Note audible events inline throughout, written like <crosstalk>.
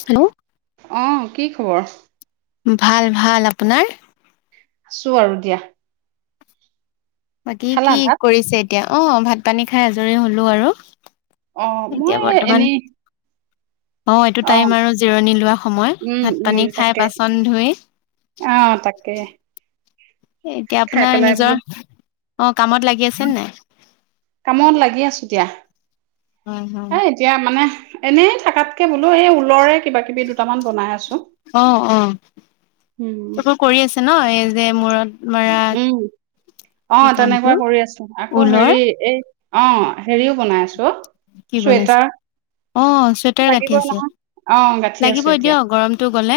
Hello অ কি খবৰ ভাল ভাল আপোনাৰ আছো আৰু দিয়া বাকী খালা কি ভাত? কৰিছে এতিয়া অ ভাত পানী খাই আজৰি হলো আৰু অ এতিয়া মই বৰ্তমান এনেই অ এইটো টাইম অ', আৰু জিৰণি লোৱা সময় উম, ভাত উম, পানী খাই তাকে বাচন ধুই অ তাকে এতিয়া খাই আপোনাৰ পেলাই বোলো নিজৰ অ কামত লাগি আছে নাই কামত লাগি আছো দিয়া হয় হয় এ এতিয়া মানে এনেই থকাতকে বোলো এই ঊলৰে কিবা কিবি দুটামান বনাই আছো অ অ উম, এইবোৰ কৰি আছে ন এই যে মূৰত মৰা উম অ সেই কামটো তেনেকুৱা কৰি আছো আকৌ ঊলৰ হেৰি এই অ হেৰিও বনাই আছো অ কি বনাইছ চুৱেটাৰ অ চুৱেটাৰ গাঁঠি লাগিবই আছে নহয়। অ', গাঁঠি আছো লাগিব এ এতিয়া। দিয় গৰমটো গলে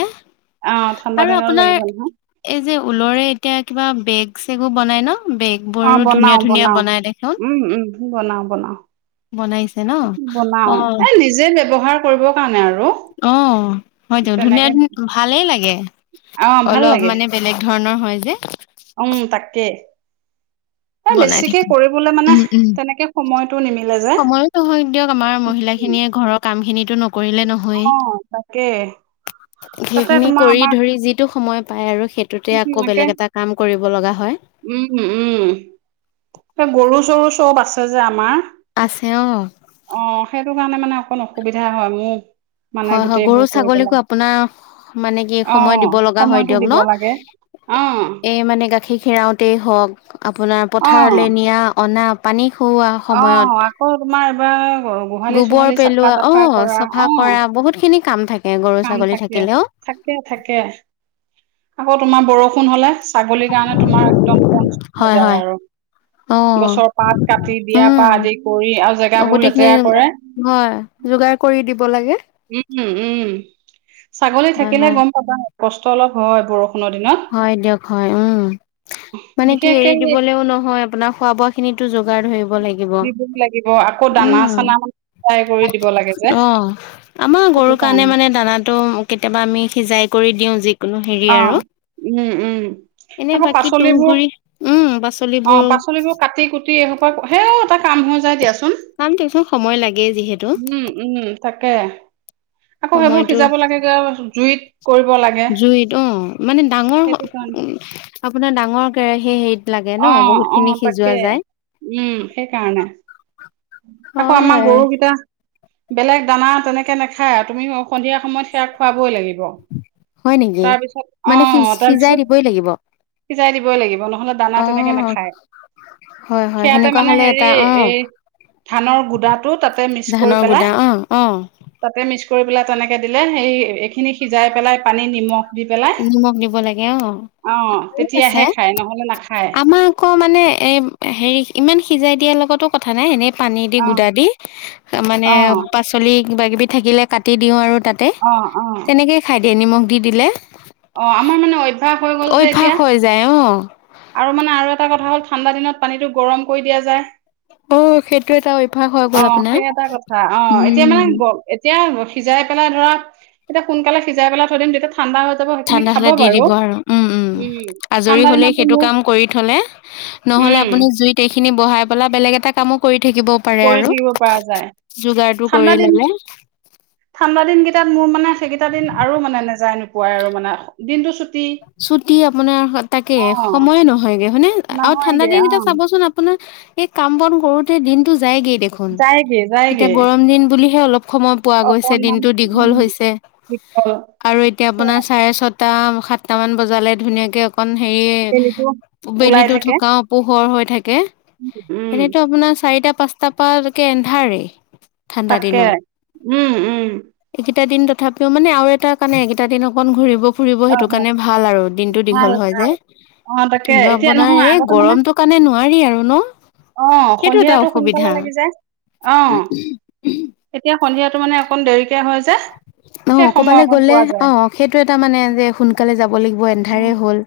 অ', ঠাণ্ডা আৰু দিনৰো আপোনাৰ লাগিব নহয়। এই যে ঊলৰে এতিয়া কিবা বেগ চেগো বনাই ন অ', বেগবোৰো বনাও ধুনীয়া ধুনীয়া বনাও। বনাই দেখোন উম, উম, বনাও বনাও বনাইছে ন বনাও অ এ নিজে ব্যৱহাৰ কৰিবৰ কাৰণে আৰু অ হয়তো ধুনীয়া তেনেকে ধুন ভালেই লাগে অ ভাল অলপ লাগে মানে বেলেগ ধৰণৰ হয় যে উম তাকে এ বনাই বেছিকে থাকিম কৰিবলে মানে উম উম তেনেকে সময়টো নিমিলে যে সময়ো নহয় দিয়ক আমাৰ মহিলা খিনিয়ে ঘৰত কাম খিনি টো নক নহয় অ তাকে তাতে সেইখিনি তোমাৰ কৰি আমাৰ ধৰি যিটো সময় পায় আৰু সেইটোতে আকৌ এনেকে বেলেগ এটা কাম কৰিব লগা হয়। উম উম এ গৰু চৰু চব আছে যে আমাৰ আছে অ অ সেইটো কাৰণে মানে অকন অসুবিধা হয় মোৰ মানে হয় হয় গৰু গোটেইবোৰ কৰি পেলাই ছাগলীকো আপোনাৰ মানে কি অ সময় দিব লগা হয় সময়টো দিয়ক ন। দিব লাগে অ এ মানে গাখীৰ খেৰাওঁতেই হওক আপোনাৰ অ পথাৰলৈ নিয়া অনা পানী খুওৱা অ সময়ত আকৌ তোমাৰ এইবাৰ গোহালি গোবৰ চোহালি চাফা পেলোৱা অ তাফা কৰা চফা অ বহুতখিনি কাম থাকে। গৰু কাম ছাগলী থাকে থাকিলেও থাকে থাকে আকৌ তোমাৰ বৰষুণ হলে, ছাগলীৰ কাৰণে তোমাৰ একদম তোমাৰ পঞ্চ হৈ হয় যায় হয় আৰু অ গছৰ পাত কাটি দিয়াৰ পা উম আদি কৰি আৰু অ জেগাবোৰ গোটেইখিনি লেতেৰা কৰে হয় যোগাৰ কৰি দিব লাগে। উম উম উম ছাগলী হয় থাকিলে হয় গম পাবা কষ্ট অলপ হয় বৰষুণ হয় দিয়ক হয় উম। মানে কি বিশেষকে এৰি দিবলেও নহয় আপোনাৰ খোৱা বোৱা খিনিতো যোগাৰ ধৰিব লাগিব। দিবই লাগিব আকৌ দানা উম চানা মানে ফ্ৰাই কৰি দিব লাগে যে অ। আমাৰ গৰুৰ কাৰণে মানে দানাটো কেতিয়াবা আমি সিজাই কৰি দিওঁ যিকোনো হেৰি অ আৰু উম উম এনে আকৌ বাকী তুহ পাচলিবোৰ গুৰি উম অ পাচলিবোৰ পাচলিবোৰ কাটি কুটি এইসপ সে এটা কাম হৈ যাই দিয়াচোন। কাম দিয়কচোন সময় লাগেই যিহেতু ম উম উম তাকে। আকৌ সেইবোৰ সময়টো সিজাব লাগে জুইত, কৰিব লাগে জুইত অ মানে ডাঙৰ সেইটো কাৰণে আপোনাৰ ডাঙৰ কেৰাহি সী হেত অ অ তাকে উম সেইকাৰণে, আকৌ আমাৰ হয়, গৰুকেইটা বেলেগ দানা তেনেকে নাখায় আৰু তুমি সন্ধিয়া সময়ত সেয়া খোৱাবই লাগিব। হয় নেকি? তাৰপিছত অ মানে সিজ সিজাই তাৰপিছত দিবই লাগিব। সিজাই দিবই লাগিব নহয়। নহলে দানা তেনেকে অ', নাখায় হয়, হয় সেয়াতে সেনেকুৱা মানে হ'লে হেৰি এটা অ', এই ধানৰ গুদাটো তাতে মিক্স কৰি ধানৰ পেলাই গুদা অ', অ'। তাতে মিক্স ল তেনেকে দিলে সিই এখিনি সিজাই পেলাই পানীত নিমখ দি পেলাই নিমখ দিব লাগে অ তেতিয়াহে আছে। খায় নহলে নাখায় আমাক আকৌ মানে এ হেৰি ইমান সিজাই দিয়াৰ লগত টো কথা নাই এনেই পানী দি অ গুদা দি মানে অ পাচলি কিবাকিবি থাকিলে কাটি দিওঁ আৰু তাতে অ অ তেনেকেই খাই দিয়ে নিমখ দি দিলে। অ আমাৰ মানে অভ্যাস হৈ গ'ল যে অভ্যাস এতিয়া হৈ যায় অ। আৰু মানে আৰু এটা কথা হ'ল ঠাণ্ডা দিনত পানীটো গৰম কৰি দিয়া যায়। অ সেইটো এটা অভ্যাস হৈ অ গ'ল আপোনাৰ। সেই এটা কথা অ এতিয়া উম। মানে এতিয়া সিজাই পেলাই ধৰা এতিয়া সোনকালে সিজাই পেলাই থৈ দিম যেতিয়া ঠাণ্ডা হলে দি দিব আৰু উম উম আজৰি ঠাণ্ডা হলে দিনতো সেইটো মোৰ কাম কৰি থলে নহলে আপুনি উম জুইত এইখিনি বঢ়াই পেলাই বেলেগ এটা কামো কৰি থাকিব পাৰে কৰি আৰু থাকিব পৰা যায় যোগাৰটো কৰি ঠাণ্ডা দিন ল'লে। ঠাণ্ডা দিনকেইটাত মোৰ মানে সেইকেইটা দিন আৰু মানে নেযায় নোপোৱাই আৰু মানে দিনটো চুট ছুটি আপোনাৰ হ তাকে সময়ে নহয়গে হয়নে আউ ঠাণ্ডা নহয়গে অ দিনকেইটা চাবচোন আপোনাৰ এই কাম বন কৰোতে দিনতটো যায়গেই দেখোন যায়গে যায়গে এতিয়া গৰম দিন বুলিহে অলপ সময় পোৱা গৈছে অকনমান দিনতটো দীঘল উম হৈছে বিকল আৰু এতিয়া আপোনাৰ চাৰে চত টা সাতটামান বজালে ধুনীয়াকে, অকন হেৰি বেলিটো ওলাই বেলিতো থাকে। থকাও পোহৰ হয়। থাকে উম এনেতো আপোনাৰ চাৰিটা পাঁচটা পা লৈকে এন্ধাৰেই ঠাণ্ডা তাকে উম উম। কেইটা দিন তথাপিও মানে আৰু এটা কাৰণে এইকেইটা দিন অকণ ঘূৰিব ফুৰিব অ সেইটো কাৰণে ভাল আৰু দিনটো ভাল দীঘল হয় যে অ তাকে কিন্তু এতিয়া আপোনাৰ নহয় এই গৰমটো কাৰণে নো নোৱাৰি আৰু ন। আহ সেইটো এটা সন্ধিয়াটো সোনকালে অসুবিধা লাগি যায় অ এতিয়া সন্ধিয়াতো মানে অকণ দেৰিকে হয় যে <inaudible> অ সেই সময় ক'বালে অকন গ'লে পোৱা অ যায় সেইটো এটা মানে যে সোনকালে যাব লাগিব উম এন্ধাৰেই হ'ল।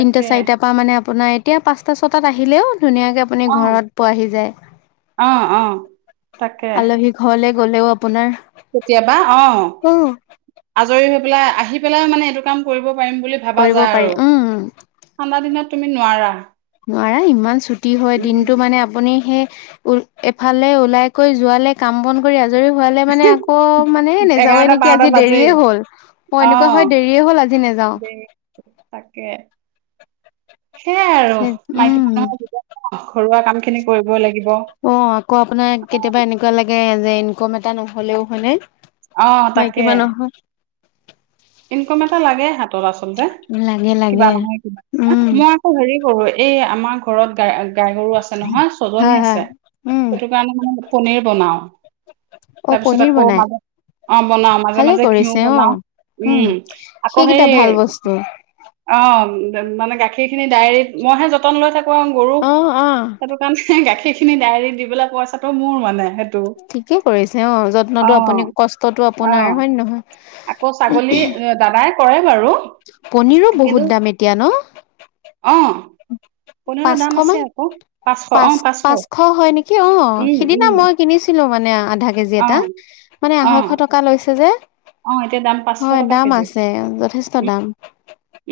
তিনটা চাৰিটাৰ পৰা মানে আপোনাৰ এতিয়া পাঁচটা ছটাত আহিলেও ধুনীয়াকে আপুনি অ ঘৰত পোৱাহি যায়। অ অ তাকে আলহী ঘৰলে গ'লেও আপোনাৰ কেতিয়াবা অ অ আজৰি হৈ পেলাই আহি পেলাই মানে এইটো কাম কৰিব পাৰিম বুলি ভাবা কৰিব যায় পাৰি আৰু উম ঠাণ্ডা দিনত তুমি নোৱাৰা। নোৱাৰা ইমান ছুটি হয় উম দিনটো মানে আপুনি সে উ এফালে ওলাই কৈ যোৱালে কাম বন কৰি আ- আজৰি হোৱালে মানে আকৌ মানে নেযাওঁয়ে এঘাৰটা নেকি বাৰটা আজি বাজেই দেৰিয়ে হ'ল অ এনেকুৱা হয় দেৰিয়ে হ'ল আজি নেযাওঁ। দে তাকে সেইয়াই আৰু মাইকী উম মানুহৰ ঘৰুৱা কাম খিনি কৰিবই লাগিব। অ আকৌ আপোনাৰ কেতিয়াবা এনেকুৱা লাগে যে ইনকম এটা নহলেও হয়নে। আহ মাইকী তাকে। মানুহৰ <inaudible> ইনকম এটা লাগে হাতত আচলতে। লাগে কিবা লাগে নহয় কিবা উম মই আকৌ হেৰি কৰো এই আমাৰ ঘ ঘৰত গা গাই গৰু আছে নহয় ছজনী হয় হয় আছে উম সেইটো কাৰণে মই পনীৰ বনাও। অ তাৰপিছত পনিৰ আকৌ বনাই মাজে অ বনাও মাজে ভালে মাজে ঘিউ কৰিছে অ বনাও। উম আকৌ সেই সেইকেইটা ভাল বস্তু অ মানে গাখীৰ খিনি ডায়েৰিত মই হে যতন লৈ থাকো আও গৰু অ অ সেইটো কাৰণে গাখীৰ সেইখিনি ডায়েৰী দিব পেলাই পইচাটো মোৰ মানে। সেইটো ঠিকে কৰিছে অ অ যত্নটো আপুনি কষ্টটো অ আপোনাৰ হয় নে নহয় আকৌ ছাগলী দাদাই কৰে। বাৰু পনীৰো কিন্তু বহুত দাম এতিয়া ন অ <inaudible> পনীৰৰ পাঁচশ দাম আছে মান আকৌ পাঁচশ অ পাঁচ পাঁচশ হয় নেকি অ উম সিদিনা উম মই কিনিছিলো। আনিলো মানে আধা কেজি অ এটা মানে অ আহৈশ টকা লৈছে যে। অ এতিয়া দাম পাঁচশ হয় টকা দাম কেজি আছে যথেষ্ট উম দাম।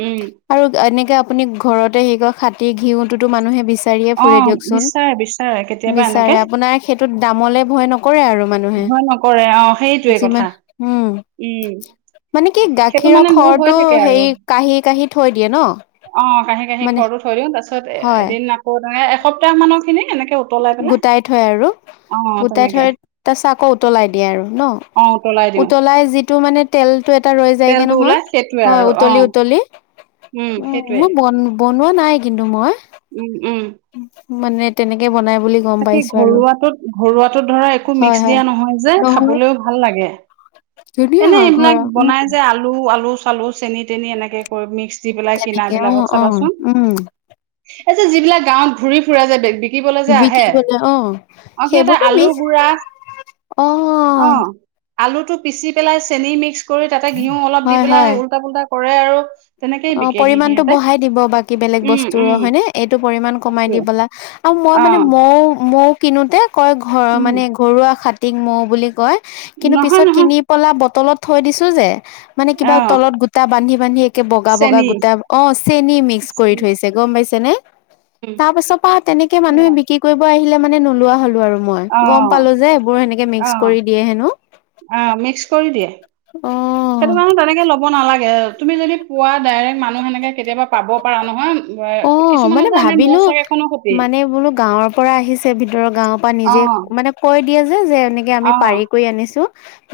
উম আৰু এনেকে আপুনি ঘৰতে হে কয় খাটী ঘিউটোতো মানুহে বিচ- বিচাৰিয়ে অ ফুৰে দিয়ক চুন বিচাৰে বিচাৰে কেতিয়াবা এনেকে বিচাৰে আপোনাৰ হেটোত দামলে ভয় ন- কৰে আৰু মানুহে ভয় নকৰে অ সেইটোৱে কথা যিমান উম উম মানে কি সেইটো গাখীৰৰ মানে মোৰ হৈ খৰটো থাকে আৰু হেই কাঢ়ি কাঢ়ি থৈ দিয়ে ন অ কাঁহি কহি মানে খৰটো থই দিওঁ তাৰছত হয় এদিন আকৌ তে এসপ্তাহ মানৰ খিনি এনেকে উতলাই পেলাই গোটাই থয় আৰু, অ গোটাই তেনেকে থৈ তাৰ পাছত আকৌ উতলাই দিয়ে আৰু ন? অ উতলাই দিওঁ উতলাই যিটো মানে তেলটো এটা ৰৈ যায়গে তেলটো নহয় ওলাই সেইটোৱে হয়, আৰু অ উতলি উতলি উম সেইটোৱে। মই বন বনোৱা নাই কিন্তু মই উম উম মানে তেনেকে বনাই বুলি গম তাকে পাইছো আৰু ঘৰুৱাটোত ঘৰুৱাটোত ধৰা একো হয় মিক্স হয় দিয়া নহয় যে নহৰু খাবলৈও ভাল লাগে। ধুনীয়া এনে হয় ঘৰৰ এইবিলাক উম বনাই যে আলু আলু চালু চেনি তেনি এনেকে কৰি মিক্স যি পিলাই কিনা তেনেকে অ বিলাকত অ চাবাচোন, উম এ যে যিবিলাক গাঁৱত ঘুৰি ফূৰে যে বেজি শিকিবলৈ যে আহে, বিকিবলে অ অ সিহঁতে সেইবোৰতো আলু মিছ গুড়া অ অ আলুটো পিচি পেলাই চেনি মিক্স কৰি তাতে ঘিউ অলপ দি হয় পেলাই হয় উল্টা পুল্টা কৰে আৰু তেনেকেই অ বিকেহি পৰিমানতটো সিহঁতে বঢ়াই দিব বাকী বেলেগ উম বস্তুৰ উম হয়নে? এইটো পৰিমান কমাই দি পেলে মই অ মানে মৌ মৌ কিনোতে কয় ঘৰ উম মানে ঘৰুৱা খাতি মৌ বুলি কয়। কিন্তু নহয় পিছত নহয় কিনি পলা বটলত থৈ দিছো যে মানে কিবা অ তলত গোটা বান্ধি বান্ধি বগা বগা চেনি গোটা অ, চেনি মিক্স কৰি চেনি থৈছে গম পাইছে নে? উম তাৰ পাছৰ পৰা তেনেকে মানুহে সেয়াই। বিক্ৰী কৰিব আহিলে মানে নোলোৱা হলো আৰু মই অ গম পালো যে এইবোৰ সেনেকে মিক্স অ কৰি দিয়ে হেনো। অ মিক্স কৰি দিয়ে। অ সেইটো মানুহ তেনেকে লব নালাগে তুমি যদি পোৱা ডাইৰেক্ট মানুহ সেনেকে কেতিয়াবা পাব পাৰা নহয়। অ কিছুমানে মানে যে আনে ভাবিলো মৌচাক এখন মানে বোলো গাঁৱৰ পৰা আহিছে ভিতৰৰ গাঁৱৰ পৰা নিজে অ', মানে কৈ দিয়ে যে এনেকে আমি অ', পাৰি কৰি আনিছো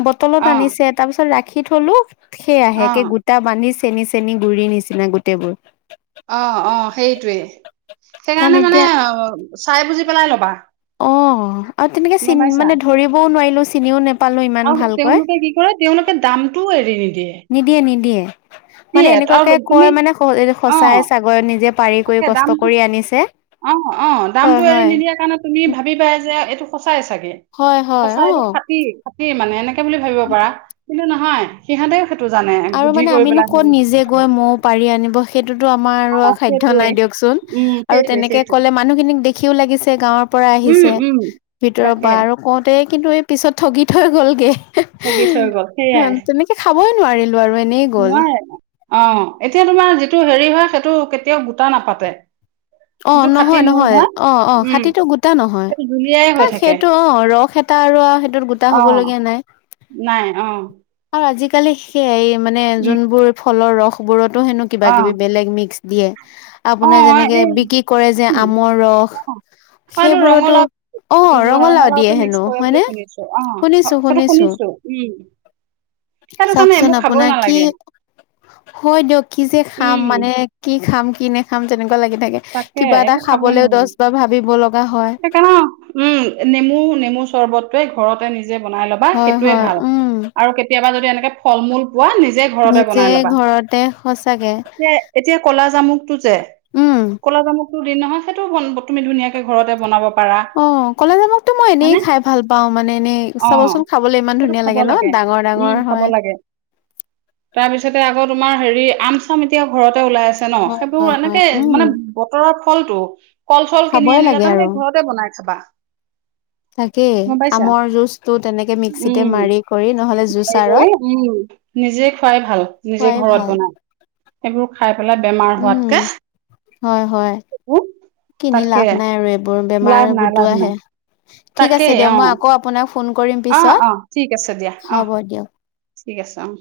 বটলত অ', আনিছে তাৰ পিছত ৰাখি থলো সেইয়াহে কে অ', গোটা বান্ধিছে চেনি চেনী গুৰি নিচিনা গোটেইবোৰ অ অ সেইটোৱে, কাৰণ সেইকাৰণে মানে এতিয়া চাই বুজি পেলাই ল'বা অ আৰু তেনেকে গম চিন পাইছা? মানে ধৰিবও নোৱাৰিলো চিনিও নে আৰু তেওঁলোকে কি কৰে তেওঁলোকে দামটোও এৰি নিদিয়ে নিদিয়ে নিদিয়ে, মানে দিয়ে আৰু এনেকুৱাকে তুমি কয় মানে সঁচাই অ', চাগৈ নিজে পাৰি কৰি তাকে কষ্ট দামটো কৰি আনিছে, অ', অ', দামটো হয় এৰি হয় সচাই চাগে হয় হয় সঁচাই এইটো অ খাটি খাটি মানে এনেকে বুলি ভাবিব পাৰা, কিন্তু নহয় সিহঁতেও টো জানে আৰু বুদ্ধি মানে কৰি আমিনো পেলাই তো আমাৰ অ আৰু সাধ্য সেইটোৱে নাই দিয়কচোন, উম আৰু সেইটোৱে তেনেকে সেইটোৱে ক'লে মানুহখিনিক দেখিও লাগিছে গাঁৱৰ পৰা উম আহিছে উম ভিতৰৰ তাকে পৰা আৰু কওঁতে কিন্তু এই পিছত ঠগি থৈ গলগে ঠগী থৈ গল, সেইয়াই কবই নোৱাৰিলো আৰু এনেই গ'ল। নোৱাৰে অ এতিয়া তোমাৰ যিটো হেৰি হয় সেইটো কেতিয়াও গোটা নাপাতে। অ যিটো খাটি নহয় মূৰ নহয় হয় অ অ উম খাটিটো গোটা নহয় সেইটো জুলিয়াই ক হৈ থাকে সেইটো অ ৰস এটা আৰু সেইটোত গোটা অ হ'বলগীয়া নাই নাই অ সেয়াই মানে উম যোনবোৰ ফলৰ ৰস বোৰত সেনো অ বেলেগ বেলেগ কিবা কিবি মিস্ক দিয়ে, অ আপুনাৰ যেনেকে এই বি কি কৰে যে উম, আমৰ ৰস, অ অ, এইটো সেইবোৰতো অ ৰঙালাও দিয়ে তো হেনো মিক্স কৰে হয়নে বুলি শুনিছো, অ সেইটো শুনিছো উম সেইটো কাৰণে চাওকচোন এইবোৰ খাবই আপোনাৰ কি নালাগে হয় দিয়ক কি যে খাম উম, মানে কি খাম কি নাখাম তেনেকুৱা লাগি থাকে তাকে কিবা এটা খাবলেও দছ বাৰ ভাবিব লগা হয় সেইকাৰনে ন উম নেমু নেমু চৰ্বতটোৱে ঘৰতে নিজ নিজে বনাই লবা হয় সেইটোয়ে হয় ভাল উম আৰু কেতিয়াবা যদি এনেকে ফল মূল পোৱা নিজে ঘৰটে নিজে বনাই লবা। ঘৰতে সঁচাকে এতিয়া এতিয়া কুলা জামুকটো যে উম কলা জামুকটো দি নহয় সেইটো তুমি ধুনীয়া অ কলাজামোকটো মই এনেই হয়নে? খাই ভাল পাও মানে এনে অ', চাবচোন খাবলৈ ইমান সেইটো ধুনীয়া খাব লাগে ন ডাঙৰ উম, ডাঙৰ খাব হয় লাগে। তাৰপিছতে আকৌ তোমাৰ হেৰি আম চাম এতিয়া ঘৰতে ওলাই আছে ন হয় সেইবোৰ হয় হয় এনেকে উম মানে বতৰৰ ফল টো কল চল খাবই কিনি আনিলে লাগে আৰু তেনেকে ঘৰতে বনাই খাবা তাকেই গম পাইছা? আমৰ জুচটো তেনেকে মিক্সিতে উম, মাৰি কৰি নহলে হেৰি কৰি জুচাৰত উম, নিজে খোৱাই ভাল নিজে খোৱাই ঘৰত ভাল বনাই, সেইবোৰ খাই পেলাই বেমাৰ উম হোৱাতকে। হয়, হয়। উম, কিনি তাকে লাভ নাই আৰু এইবোৰ, বেমাৰ লাভ নাই লাভ গোটোৱাহে। নাই ঠিক তাকেই আছে দিয়ক মই অ', আকৌ আপোনাক ফোন কৰিম অ', পিছত। অ', ঠিক আছে দিয়া অ', হ'ব দিয়ক। ঠিক আছে অ।